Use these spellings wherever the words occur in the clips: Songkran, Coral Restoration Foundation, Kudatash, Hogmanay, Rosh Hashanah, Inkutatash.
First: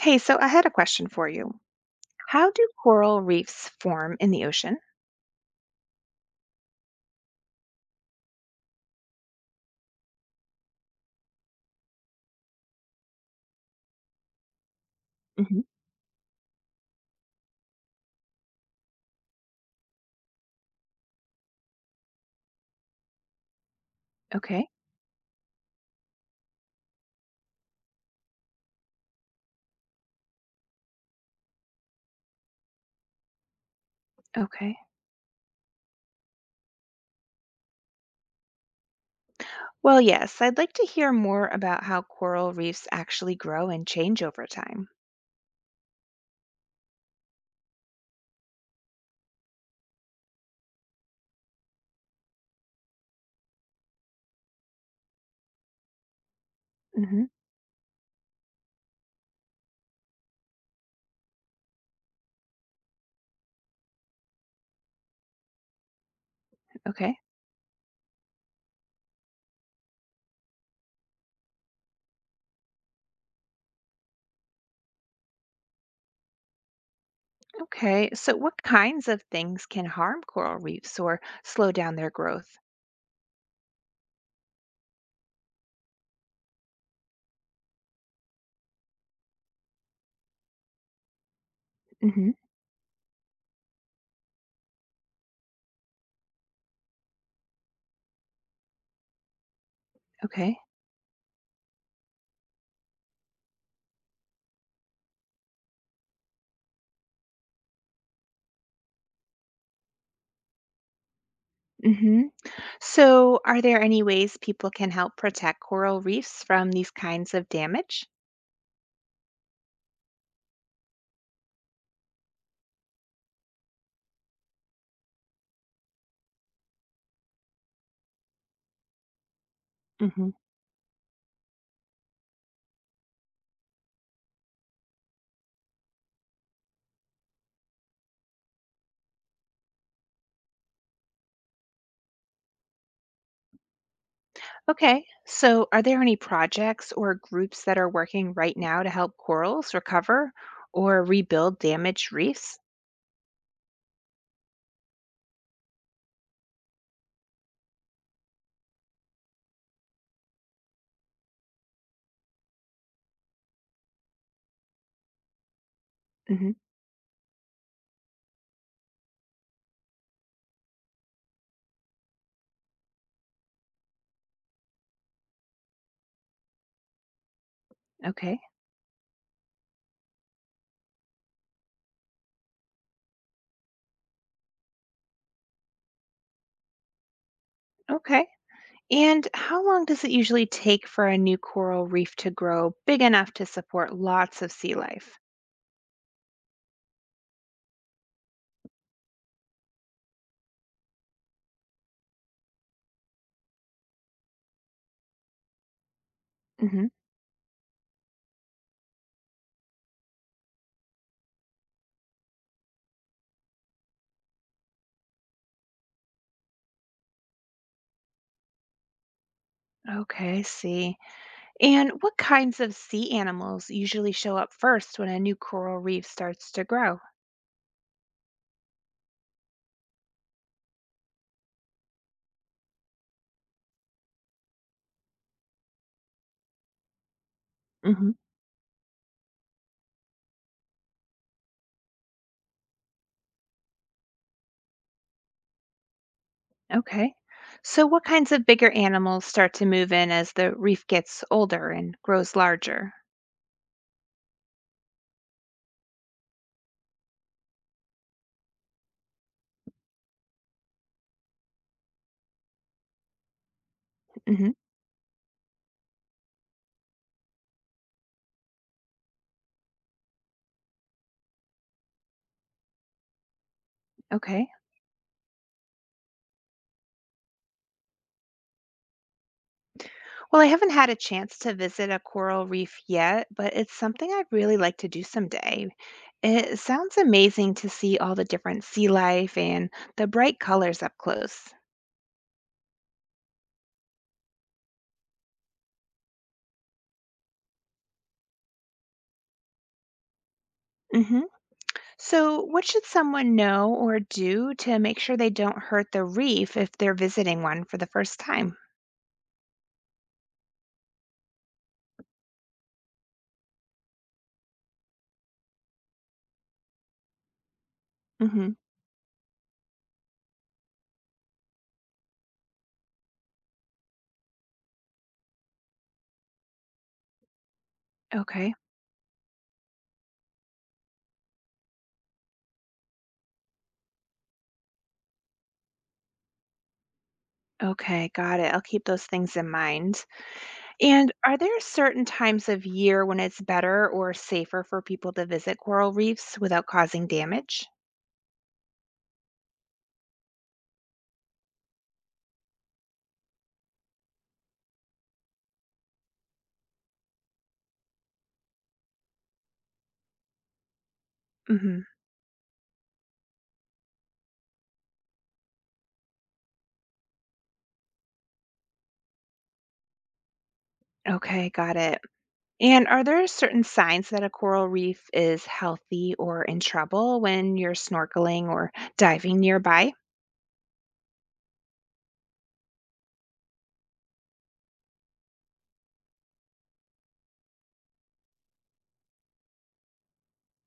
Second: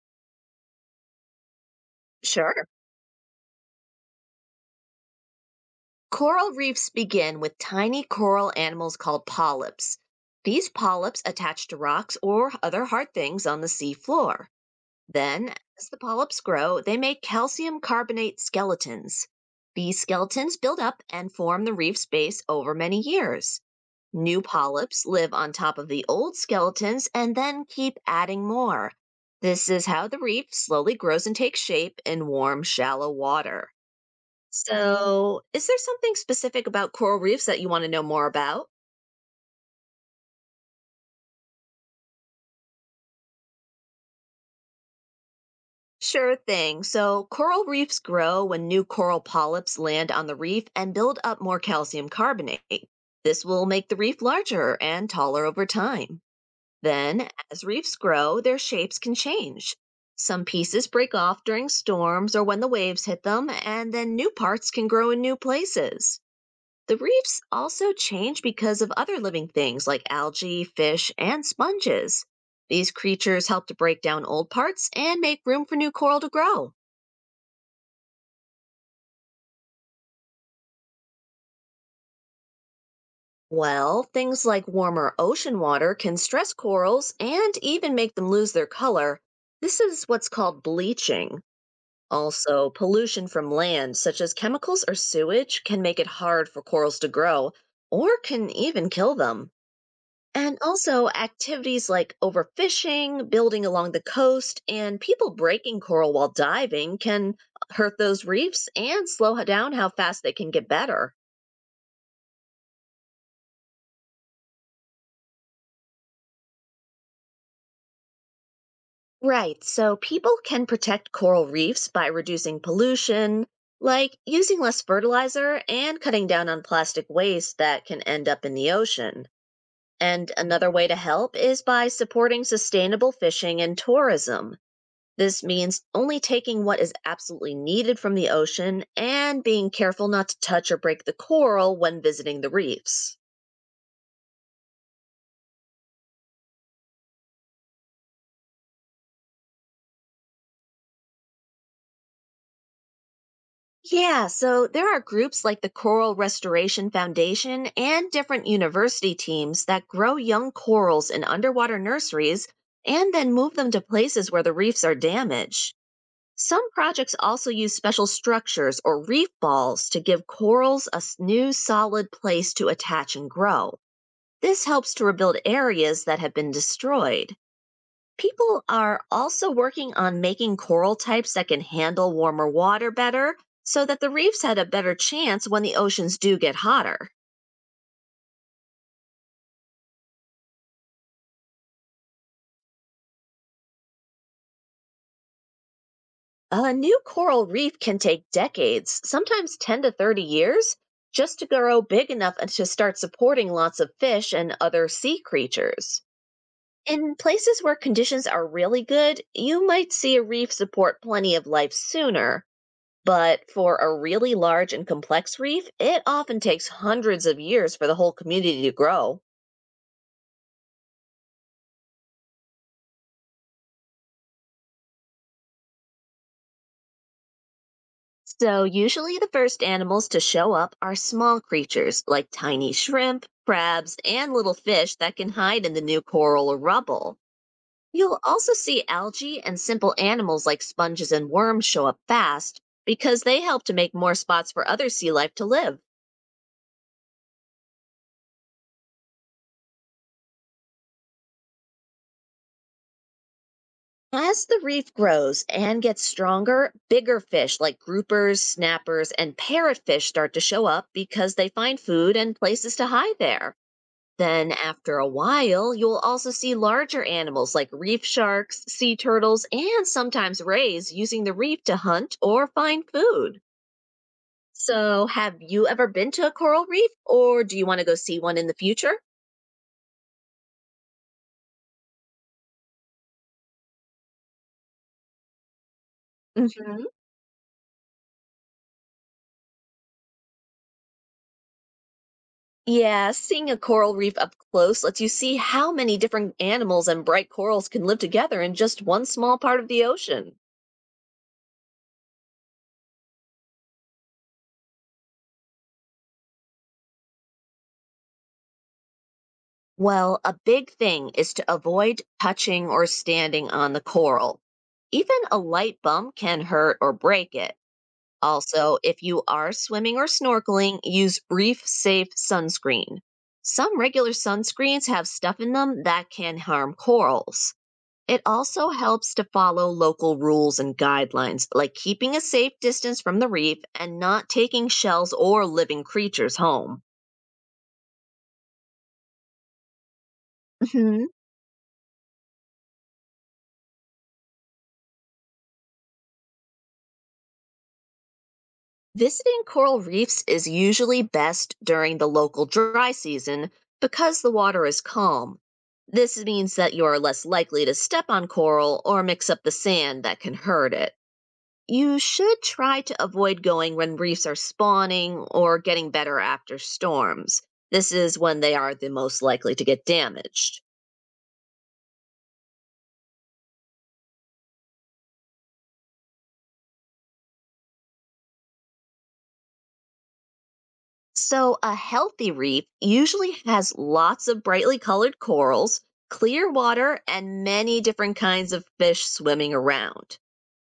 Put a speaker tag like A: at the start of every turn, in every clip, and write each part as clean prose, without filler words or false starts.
A: Hey, so I had a question for you. How
B: Sure.
A: do coral reefs form in the ocean?
B: Coral reefs begin with tiny coral animals called polyps. These polyps attach to rocks or other hard things on the sea floor. Then,
A: Hmm.
B: as the polyps grow, they make calcium carbonate skeletons. These skeletons build up and form the reef's base over many years. New
A: Okay,
B: polyps live on top of the old skeletons and then keep adding more. This is how the reef slowly grows and takes shape in warm, shallow water.
A: okay.
B: So, is there something specific about coral reefs that you want to know more about?
A: Well, yes, I'd like to hear more about how coral reefs actually grow and change over time.
B: Sure thing. So, coral reefs grow when new coral polyps land on the reef and build up more calcium carbonate. This will make the reef larger and taller over time.
A: Hmm.
B: Then, as reefs grow, their shapes can change. Some pieces break off during storms or when the waves hit them, and then new parts can grow in new places. The
A: Okay,
B: reefs also change because of other living things like algae, fish, and sponges. These creatures help to break down old parts and make room for new coral to grow.
A: okay. So, what kinds of things can harm coral reefs or slow down their growth?
B: Well, things like warmer ocean water can stress corals and even make them lose their color. This is what's called bleaching.
A: Hmm.
B: Also, pollution from land, such as chemicals or sewage, can make it hard for corals to grow or can even kill them. And
A: Okay.
B: also activities like overfishing, building along the coast, and people breaking coral while diving can hurt those reefs and slow down how fast they can get better.
A: Hmm. So, are there any ways people can help protect coral reefs from these kinds of damage?
B: Right, so people can protect coral reefs by reducing pollution, like using less fertilizer and cutting down on plastic waste that can end up in the ocean. And another way to help is by supporting sustainable fishing and tourism. This means only taking what is absolutely needed from the ocean and being careful not to touch or break the coral when visiting the reefs.
A: Okay, so are there any projects or groups that are working right now to help corals recover or rebuild damaged reefs?
B: Yeah, so there are groups like the Coral Restoration Foundation and different university teams that grow young corals in underwater nurseries and then move them to places where the reefs are damaged.
A: Hmm.
B: Some projects also use special structures or reef balls to give corals a new solid place to attach and grow. This helps to rebuild areas that have been destroyed.
A: Okay,
B: People are also working on making coral types that can handle warmer water better so that the reefs had a better chance when the oceans do get hotter.
A: okay. And how long does it usually take for a new coral reef to grow big enough to support lots of sea life?
B: A new coral reef can take decades, sometimes 10 to 30 years, just to grow big enough and to start supporting lots of fish and other sea creatures.
A: Hmm.
B: In places where conditions are really good, you might see a reef support plenty of life sooner, but for a really large and complex reef, it often takes hundreds of years for the whole community to grow.
A: Okay, I see. And what kinds of sea animals usually show up first when a new coral reef starts to grow?
B: So, usually the first animals to show up are small creatures like tiny shrimp, crabs, and little fish that can hide in the new coral or rubble. You'll also see algae and simple animals like sponges and worms show up fast because they help to make more spots for other sea life to live.
A: Okay. So, what kinds of bigger animals start to move in as the reef gets older and grows larger?
B: As the reef grows and gets stronger, bigger fish like groupers, snappers, and parrotfish start to show up because they find food and places to hide there.
A: Hmm.
B: Then, after a while, you'll also see larger animals like reef sharks, sea turtles, and sometimes rays using the reef to hunt or find food.
A: Okay.
B: So, have you ever been to a coral reef, or do you want to go see one in the future?
A: Well, I haven't had a chance to visit a coral reef yet, but it's something I'd really like to do someday. It sounds amazing to see all the different sea life and the bright colors up close.
B: Yeah, seeing a coral reef up close lets you see how many different animals and bright corals can live together in just one small part of the ocean.
A: Hmm. So, what should someone know or do to make sure they don't hurt the reef if they're visiting one for the first time?
B: Well, a big thing is to avoid touching or standing on the coral. Even a light bump can hurt or break it.
A: Hmm.
B: Also, if you are swimming or snorkeling, use reef safe sunscreen. Some regular sunscreens have stuff in them that can harm corals. It
A: Okay.
B: also helps to follow local rules and guidelines, like keeping a safe distance from the reef and not taking shells or living creatures home.
A: Okay, got it. I'll keep those things in mind.
B: Hmm.
A: And are there certain times of year when it's better or safer for people to visit coral reefs without causing damage?
B: Visiting coral reefs is usually best during the local dry season because the water is calm. This means that you are less likely to step on coral or mix up the sand that can hurt it.
A: Hmm.
B: You should try to avoid going when reefs are spawning or getting better after storms. This is when they are the most likely to get damaged.
A: Okay, got it. And are there certain signs that a coral reef is healthy or in trouble when you're snorkeling or diving nearby?
B: So, a healthy reef usually has lots of brightly colored corals, clear water, and many different kinds of fish swimming around.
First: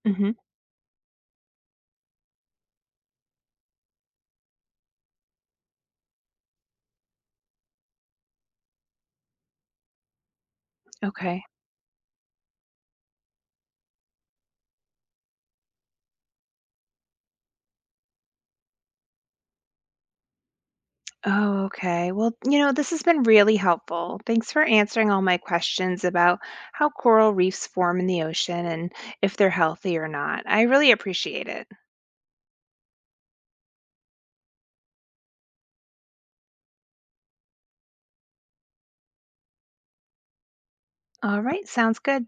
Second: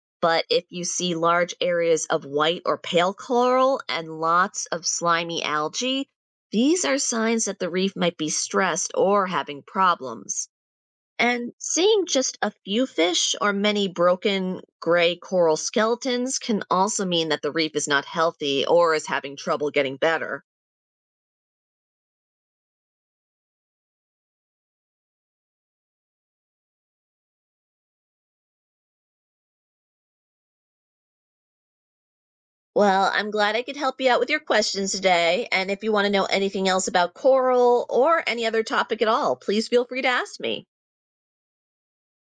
A: Hmm.
B: But if you see large areas of white or pale coral and lots of slimy algae, these are signs that the reef might be stressed or having problems.
A: Okay.
B: And seeing just a few fish or many broken gray coral skeletons can also mean that the reef is not healthy or is having trouble getting better.
A: Oh, okay. Well, this has been really helpful. Thanks for answering all my questions about how coral reefs form in the ocean and if they're healthy or not. I really appreciate it.
B: Well, I'm glad I could help you out with your questions today. And if you want to know anything else about coral or any other topic at all, please feel free to ask me.
A: All right, sounds good.